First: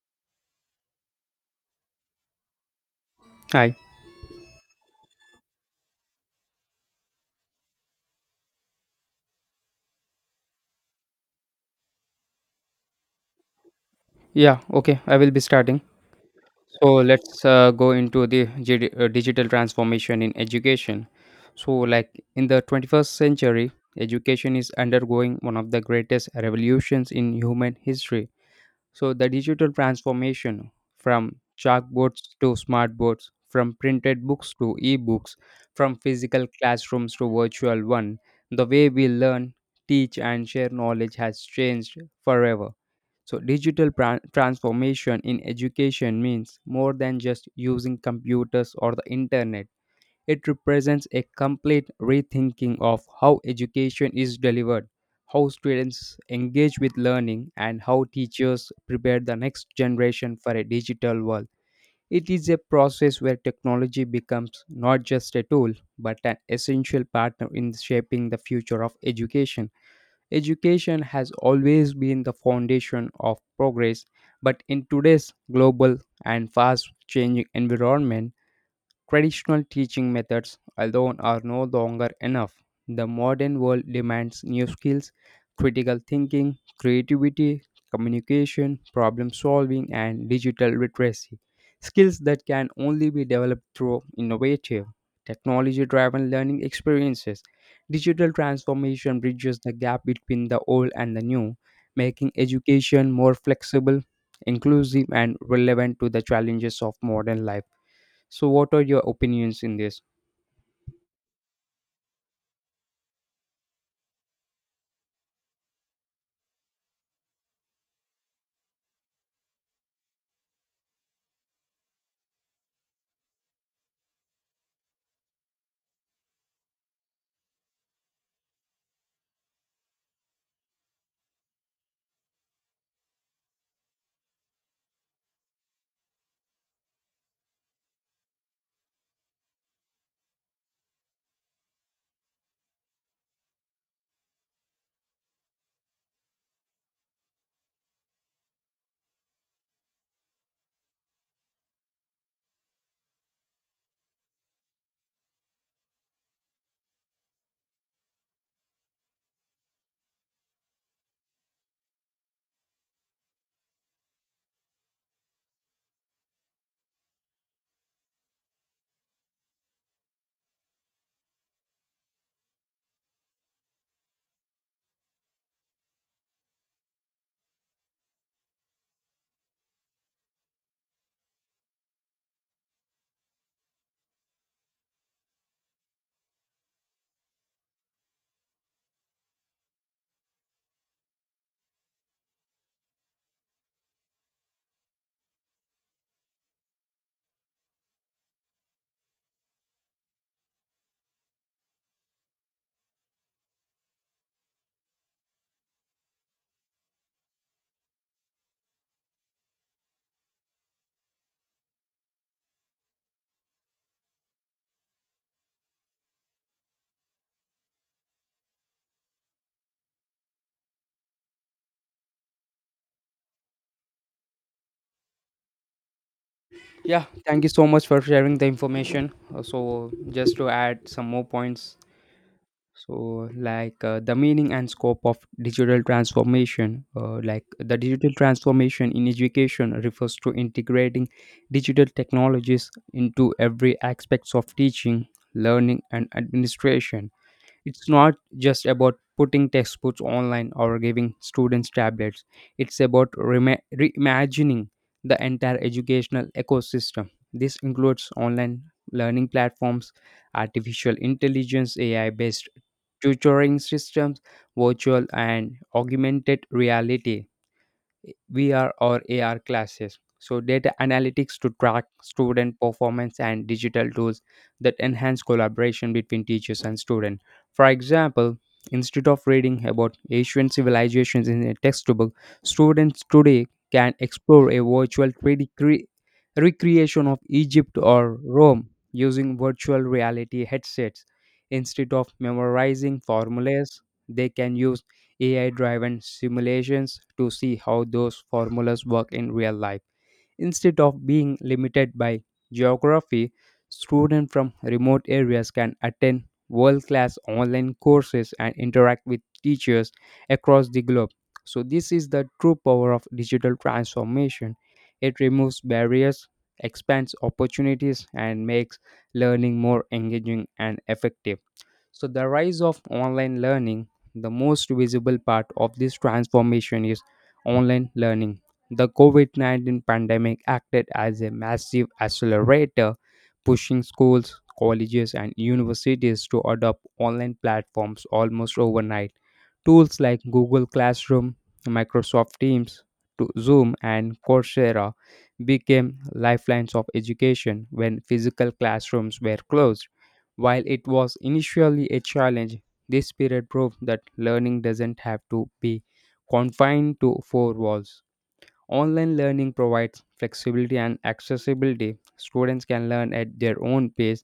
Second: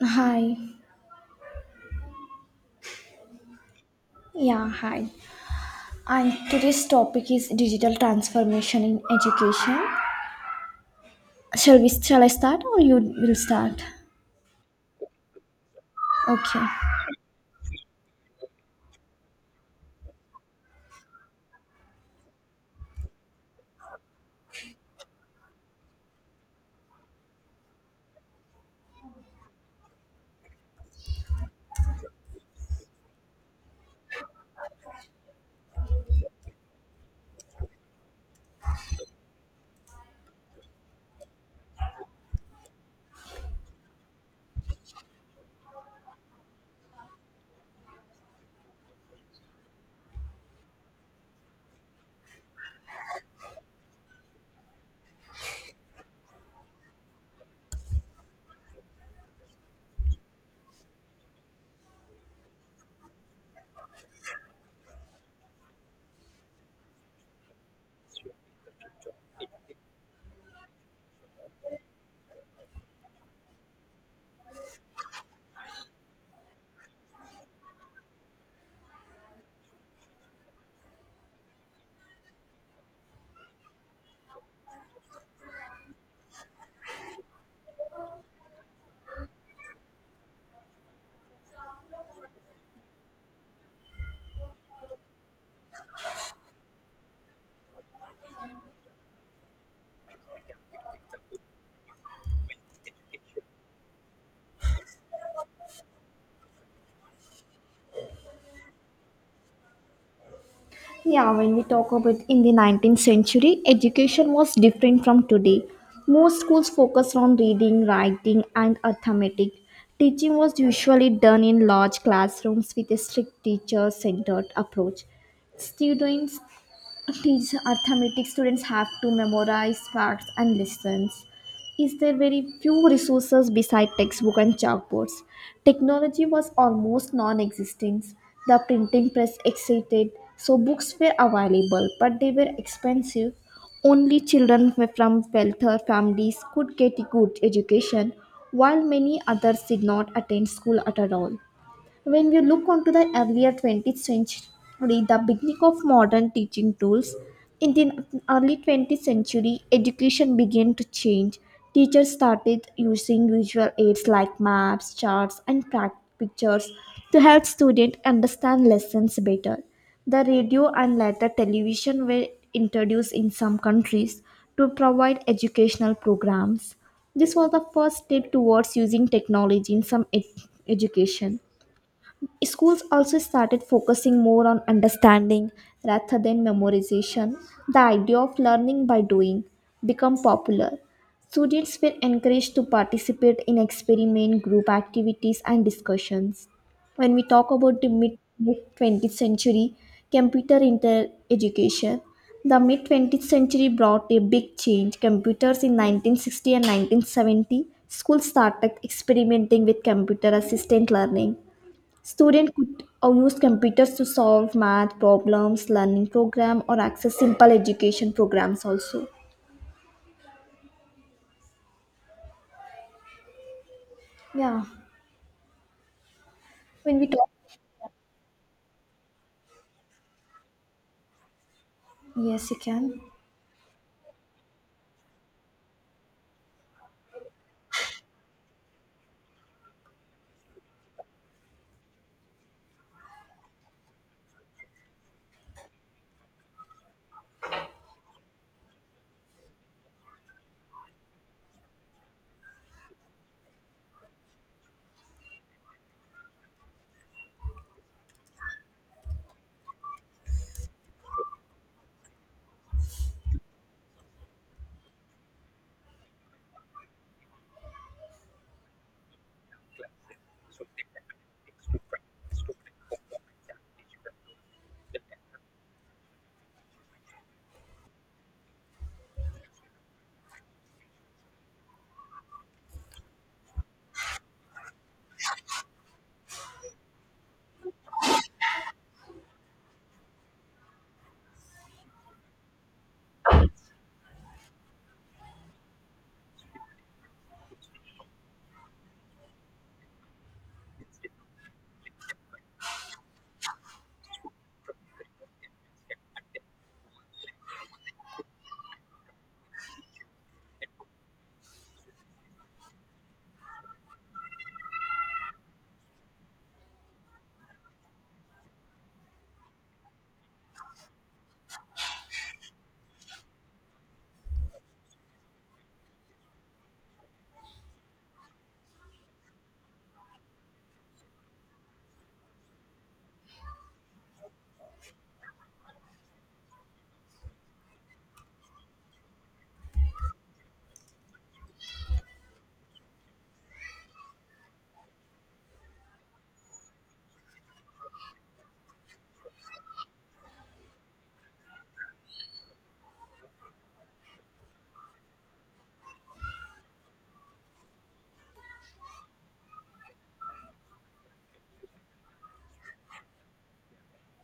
Hi. Hi. Yeah, hi. And today's topic is digital transformation in education. Shall I start or you will start? Yeah, okay, I will be starting. Okay. So let's go into the digital transformation in education. So, in the 21st century, education is undergoing one of the greatest revolutions in human history. So the digital transformation from chalkboards to smartboards, from printed books to e-books, from physical classrooms to virtual one, the way we learn, teach and share knowledge has changed forever. So digital transformation in education means more than just using computers or the internet. It represents a complete rethinking of how education is delivered, how students engage with learning, and how teachers prepare the next generation for a digital world. It is a process where technology becomes not just a tool, but an essential partner in shaping the future of education. Education has always been the foundation of progress, but in today's global and fast changing environment, traditional teaching methods alone are no longer enough. The modern world demands new skills: critical thinking, creativity, communication, problem solving, and digital literacy. Skills that can only be developed through innovative, technology driven learning experiences. Digital transformation bridges the gap between the old and the new, making education more flexible, inclusive, and relevant to the challenges of modern life. So, what are your opinions in this? Yeah, when we talk about in the 19th century, education was different from today. Most schools focused on reading, writing, and arithmetic. Teaching was usually done in large classrooms with a strict teacher centered approach. Students teach arithmetic students have to memorize facts and lessons. Is there very few resources beside textbook and chalkboards. Technology was almost non-existent. The printing press existed, so books were available but they were expensive. Only children from wealthier families could get good education, while many others did not attend school at all. When we look onto the earlier 20th century, the beginning of modern teaching tools, in the early 20th century, education began to change. Teachers started using visual aids like maps, charts, and pictures to help students understand lessons better. The radio and later television were introduced in some countries to provide educational programs. This was the first step towards using technology in some education. Schools also started focusing more on understanding rather than memorization. The idea of learning by doing became popular. Students were encouraged to participate in experiment group activities and discussions. When we talk about the mid 20th century, computer inter education, the mid 20th century brought a big change. Computers in 1960 and 1970, schools started experimenting with computer assisted learning. Students could use computers to solve math problems, learning program, or access simple education programs also. Yeah. When Yeah, we talk, thank you so much for sharing the information. So, just to add some more points. yes, you can. So, the meaning and scope of digital transformation, like the digital transformation in education refers to integrating digital technologies into every aspects of teaching, learning, and administration. It's not just about putting textbooks online or giving students tablets, it's about rema reimagining the entire educational ecosystem. This includes online learning platforms, artificial intelligence, AI based tutoring systems, virtual and augmented reality, VR or AR classes. So, data analytics to track student performance and digital tools that enhance collaboration between teachers and students. For example, instead of reading about Asian civilizations in a textbook, students today can explore a virtual 3D recreation of Egypt or Rome using virtual reality headsets. Instead of memorizing formulas, they can use AI driven simulations to see how those formulas work in real life. Instead of being limited by geography, students from remote areas can attend world class online courses and interact with teachers across the globe. So, this is the true power of digital transformation. It removes barriers, expands opportunities, and makes learning more engaging and effective. So, the rise of online learning, the most visible part of this transformation is online learning. The COVID 19 pandemic acted as a massive accelerator, pushing schools, colleges, and universities to adopt online platforms almost overnight. Tools like Google Classroom, Microsoft Teams, to Zoom, and Coursera became lifelines of education when physical classrooms were closed. While it was initially a challenge, this period proved that learning doesn't have to be confined to four walls. Online learning provides flexibility and accessibility. Students can learn at their own pace,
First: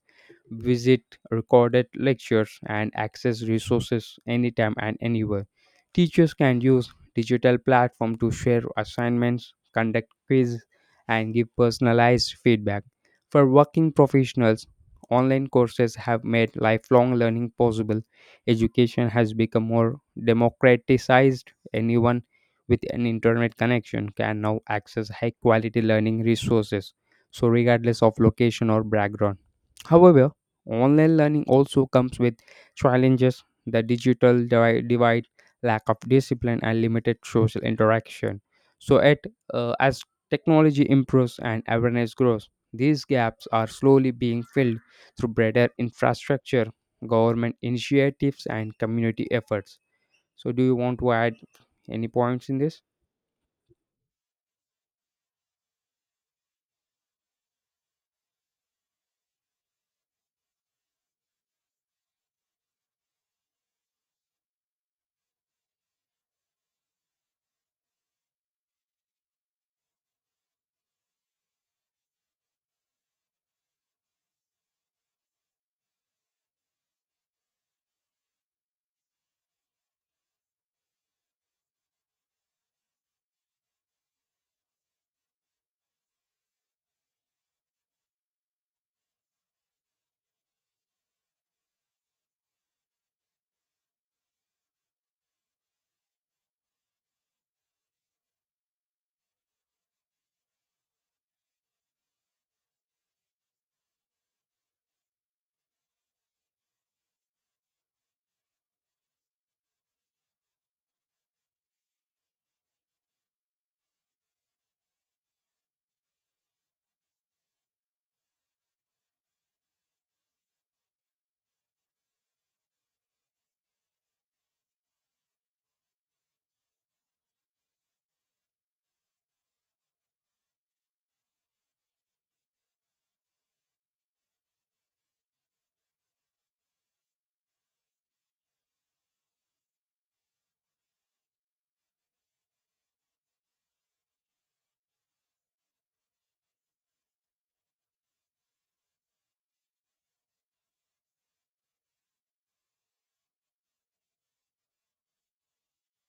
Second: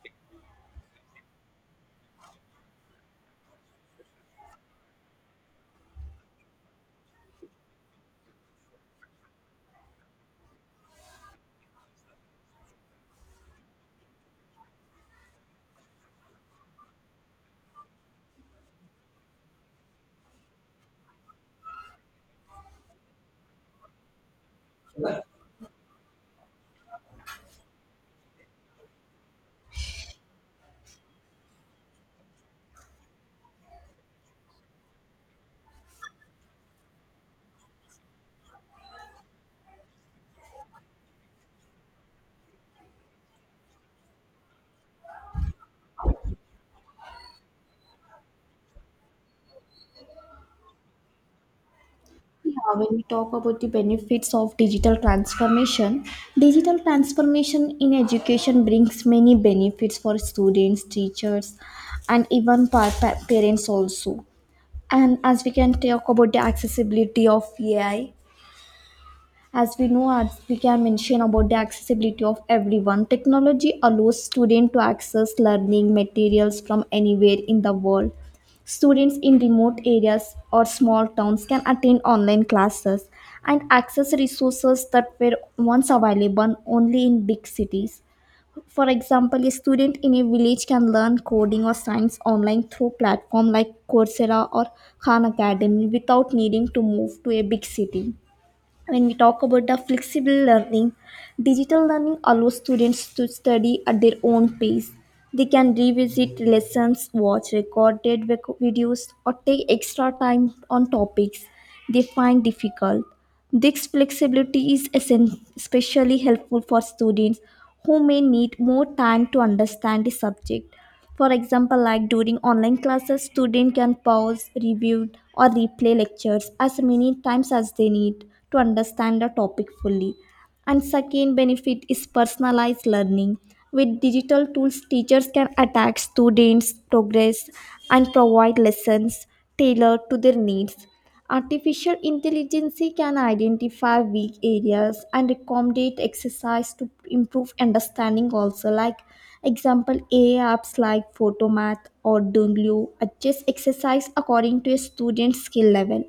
visit recorded lectures, and access resources anytime and anywhere. Teachers can use digital platform to share assignments, conduct quizzes, and give personalized feedback. For working professionals, online courses have made lifelong learning possible. Education has become more democratized. Anyone with an internet connection can now access high quality learning resources, so regardless of location or background. However, online learning also comes with challenges: the divide, lack of discipline, and limited social interaction. So, as technology improves and awareness grows, these gaps are slowly being filled through better infrastructure, government initiatives, and community efforts. So, do you want to add any points in Yeah, this? when we talk about the benefits of digital transformation in education brings many benefits for students, teachers, and even parents also. And as we can talk about the accessibility of AI, as we know, as we can mention about the accessibility of everyone, technology allows students to access learning materials from anywhere in the world. Students in remote areas or small towns can attend online classes and access resources that were once available only in big cities. For example, a student in a village can learn coding or science online through platforms like Coursera or Khan Academy without needing to move to a big city. When we talk about the flexible learning, digital learning allows students to study at their own pace. They can revisit lessons, watch recorded videos, or take extra time on topics they find difficult. This flexibility is especially helpful for students who may need more time to understand the subject. For example, like during online classes, students can pause, review, or replay lectures as many times as they need to understand the topic fully. And second benefit is personalized learning. With digital tools, teachers can attack students' progress and provide lessons tailored to their needs. Artificial intelligence can identify weak areas and accommodate exercise to improve understanding also. Like example, AI apps like photomath or Dunloo adjust exercise according to a student's skill level,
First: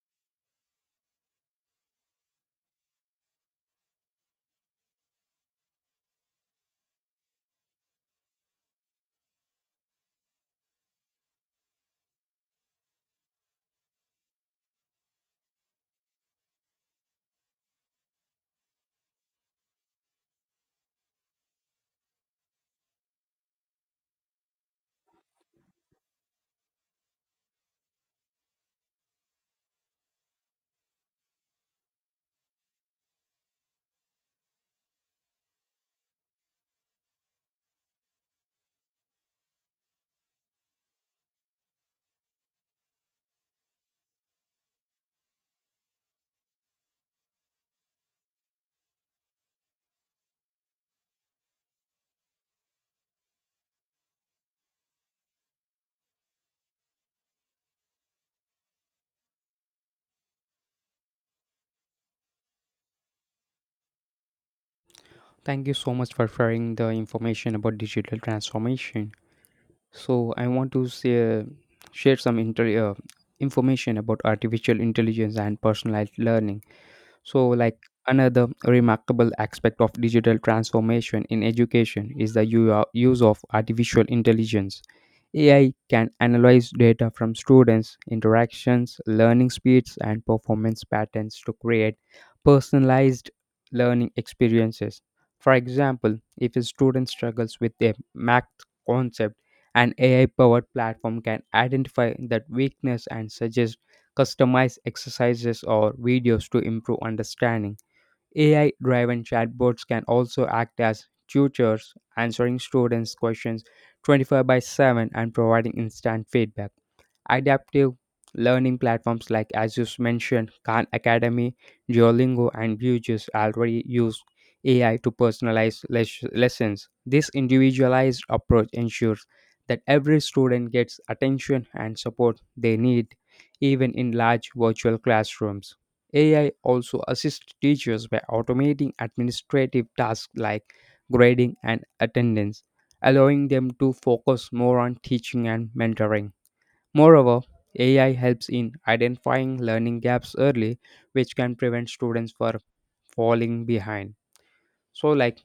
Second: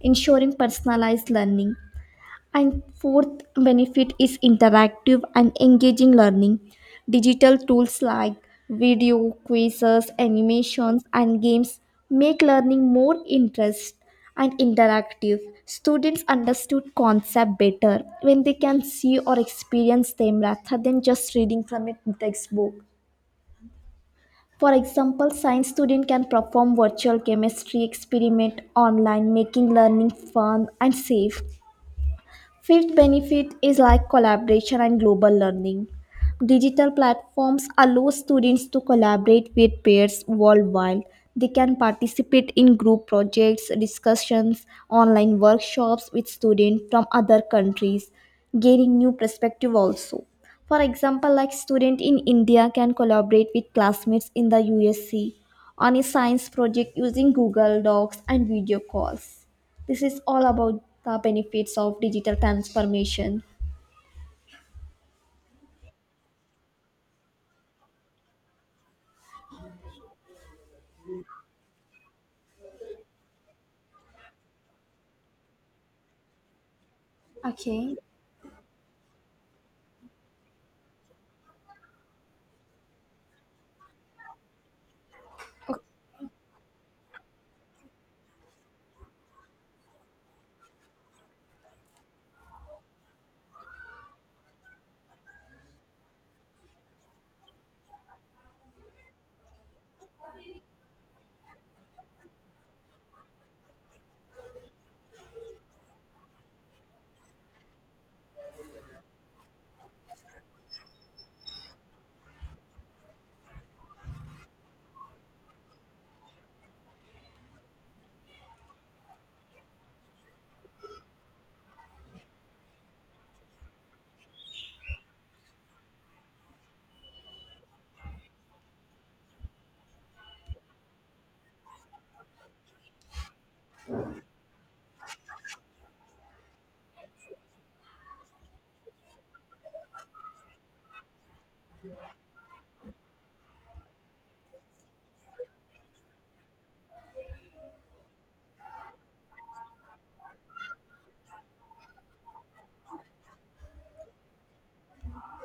ensuring personalized learning. And fourth benefit is interactive and engaging learning. Digital tools like video, quizzes, animations, and games make learning more interest and interactive. Students understood concept better when they can see or experience them rather than just reading from a textbook. For example, science student can perform virtual chemistry experiment online, making learning fun and safe. Fifth benefit is like collaboration and global learning. Digital platforms allow students to collaborate with peers worldwide. They can participate in group projects, discussions, online workshops with students from other countries, gaining new perspective also. For example, like student in India can collaborate with classmates in the USC on a science project using Google Docs and video calls. This is all about the benefits of digital transformation. Thank you so much for sharing the information about digital transformation. So I want to say, share some information about artificial intelligence and personalized learning. So, like Okay. another remarkable aspect of digital transformation in education is the use of artificial intelligence. AI can analyze data from students' interactions, learning speeds, and performance patterns to create personalized learning experiences. For example, if a student struggles with a math concept, an AI powered platform can identify that weakness and suggest customize exercises or videos to improve understanding. AI driven chatbots can also act as tutors, answering students' questions 24 by 7 and providing instant feedback. Adaptive learning platforms like, as you mentioned, Khan Academy, Duolingo, and Vue's already use AI to personalize lessons. This individualized approach ensures that every student gets attention and support they need, even in large virtual classrooms. AI also assists teachers by automating administrative tasks like grading and attendance, allowing them to focus more on teaching and mentoring. Moreover, AI helps in identifying learning gaps early, which can prevent students from falling behind. So, like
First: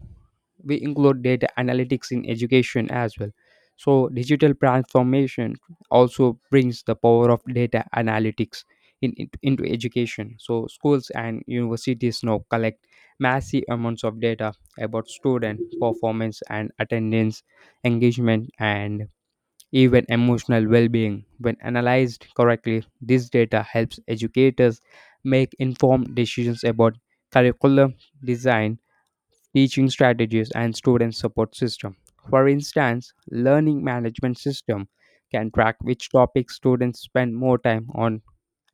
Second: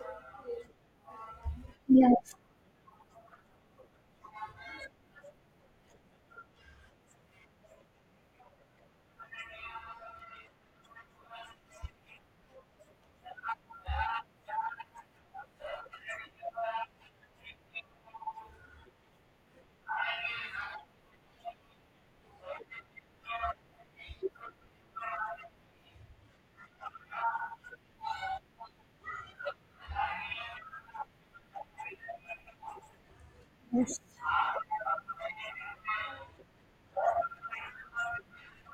we include data analytics in Yes. education as well. So, digital transformation also brings the power of data analytics into education. So, schools and universities now collect massive amounts of data about student performance and attendance, engagement, and even emotional well-being. When analyzed correctly, this data helps educators make informed decisions about curriculum design, teaching strategies, and student support system. For instance, learning management system can track which topics students spend more time on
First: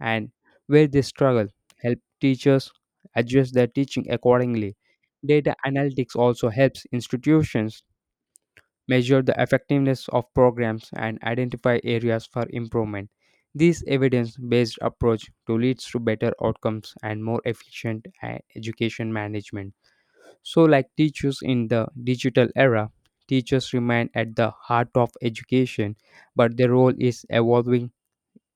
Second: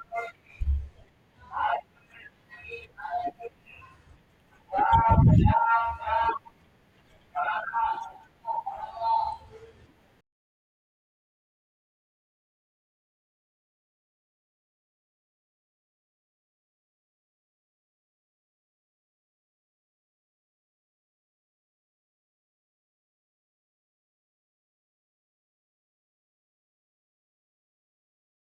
and where they struggle, help teachers adjust their teaching accordingly. Data analytics also helps institutions measure the effectiveness of programs, and identify areas for improvement. This evidence based approach to leads to better outcomes and more efficient education management. So, like teachers in the digital era, teachers remain at the heart of education, but their role is evolving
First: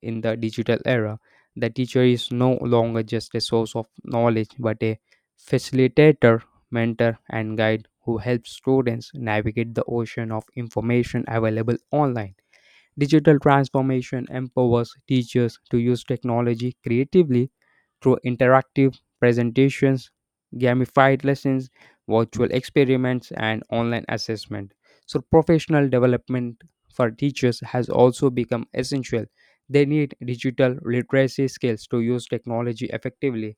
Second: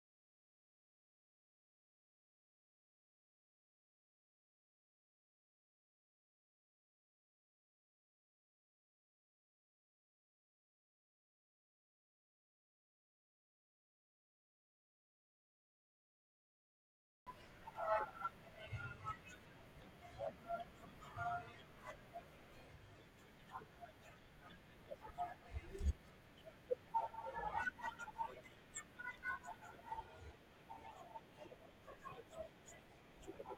in the digital era. The teacher is no longer just a source of knowledge but a facilitator, mentor, and guide who helps students navigate the ocean of information available online. Digital transformation empowers teachers to use technology creatively through interactive presentations, gamified lessons, virtual experiments, and online assessment. So, professional development for teachers has also become essential. They need digital literacy skills to use technology effectively,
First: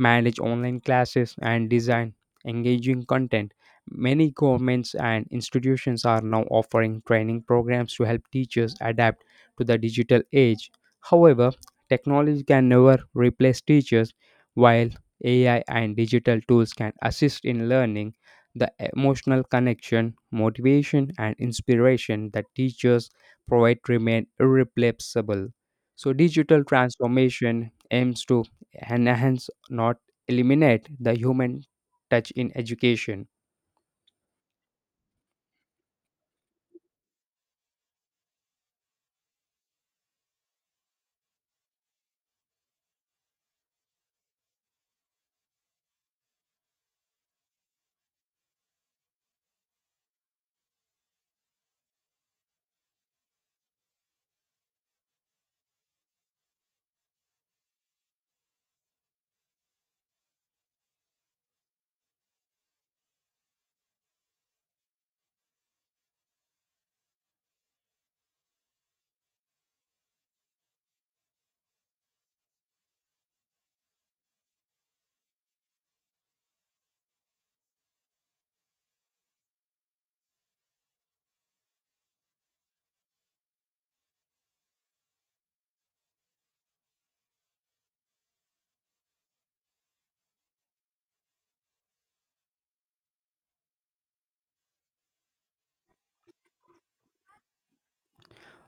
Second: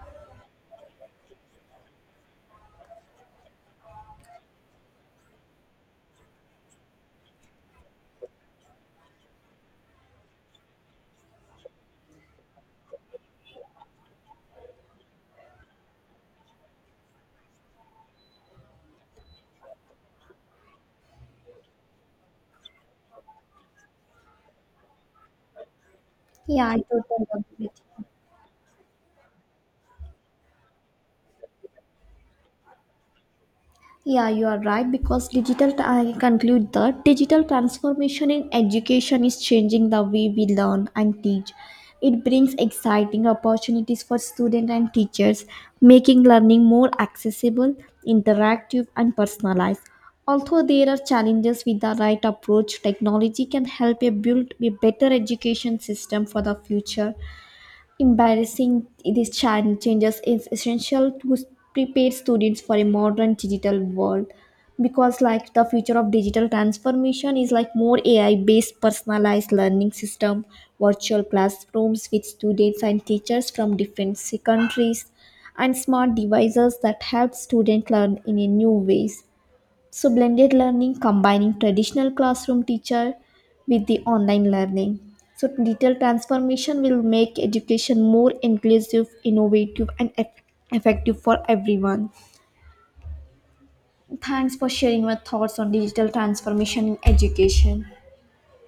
manage online classes, and design engaging content. Many governments and institutions are now offering training programs to help teachers adapt to the digital age. However, technology can never replace teachers, while AI and digital tools can assist in learning. The emotional connection, motivation, and inspiration that teachers provide remain irreplaceable. So, digital Yeah, I totally agree transformation with you. aims to enhance, not eliminate, the human touch in education. Yeah, you are right because digital, I conclude that digital transformation in education is changing the way we learn and teach. It brings exciting opportunities for students and teachers, making learning more accessible, interactive, and personalized. Although there are challenges with the right approach, technology can help you build a better education system for the future. Embarrassing these changes is essential to prepare students for a modern digital world, because like the future of digital transformation is like more ai based personalized learning system, virtual classrooms with students and teachers from different countries, and smart devices that help students learn in a new ways. So, blended learning combining traditional classroom teacher with the online learning. So, digital transformation will make education more inclusive, innovative, and effective for everyone. Thanks for sharing your thoughts on digital transformation in education.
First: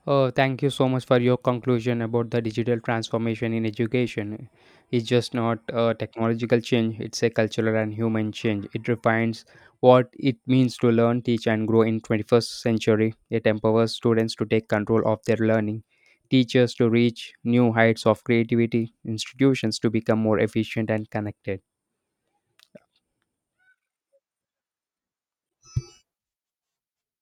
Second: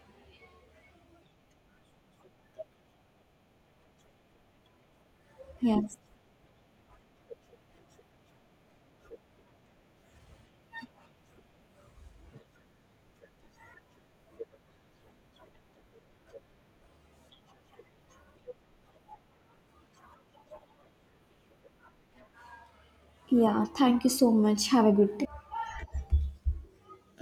Oh, thank you so much for your conclusion about the digital transformation in education. It's just not a Yes. technological change, it's a cultural and human change. It refines what it means to learn, teach, and grow in 21st century. It empowers students to take control of their learning, teachers to reach new heights of creativity, institutions to become more efficient and connected. Yeah. Thank you so much. Have a good day.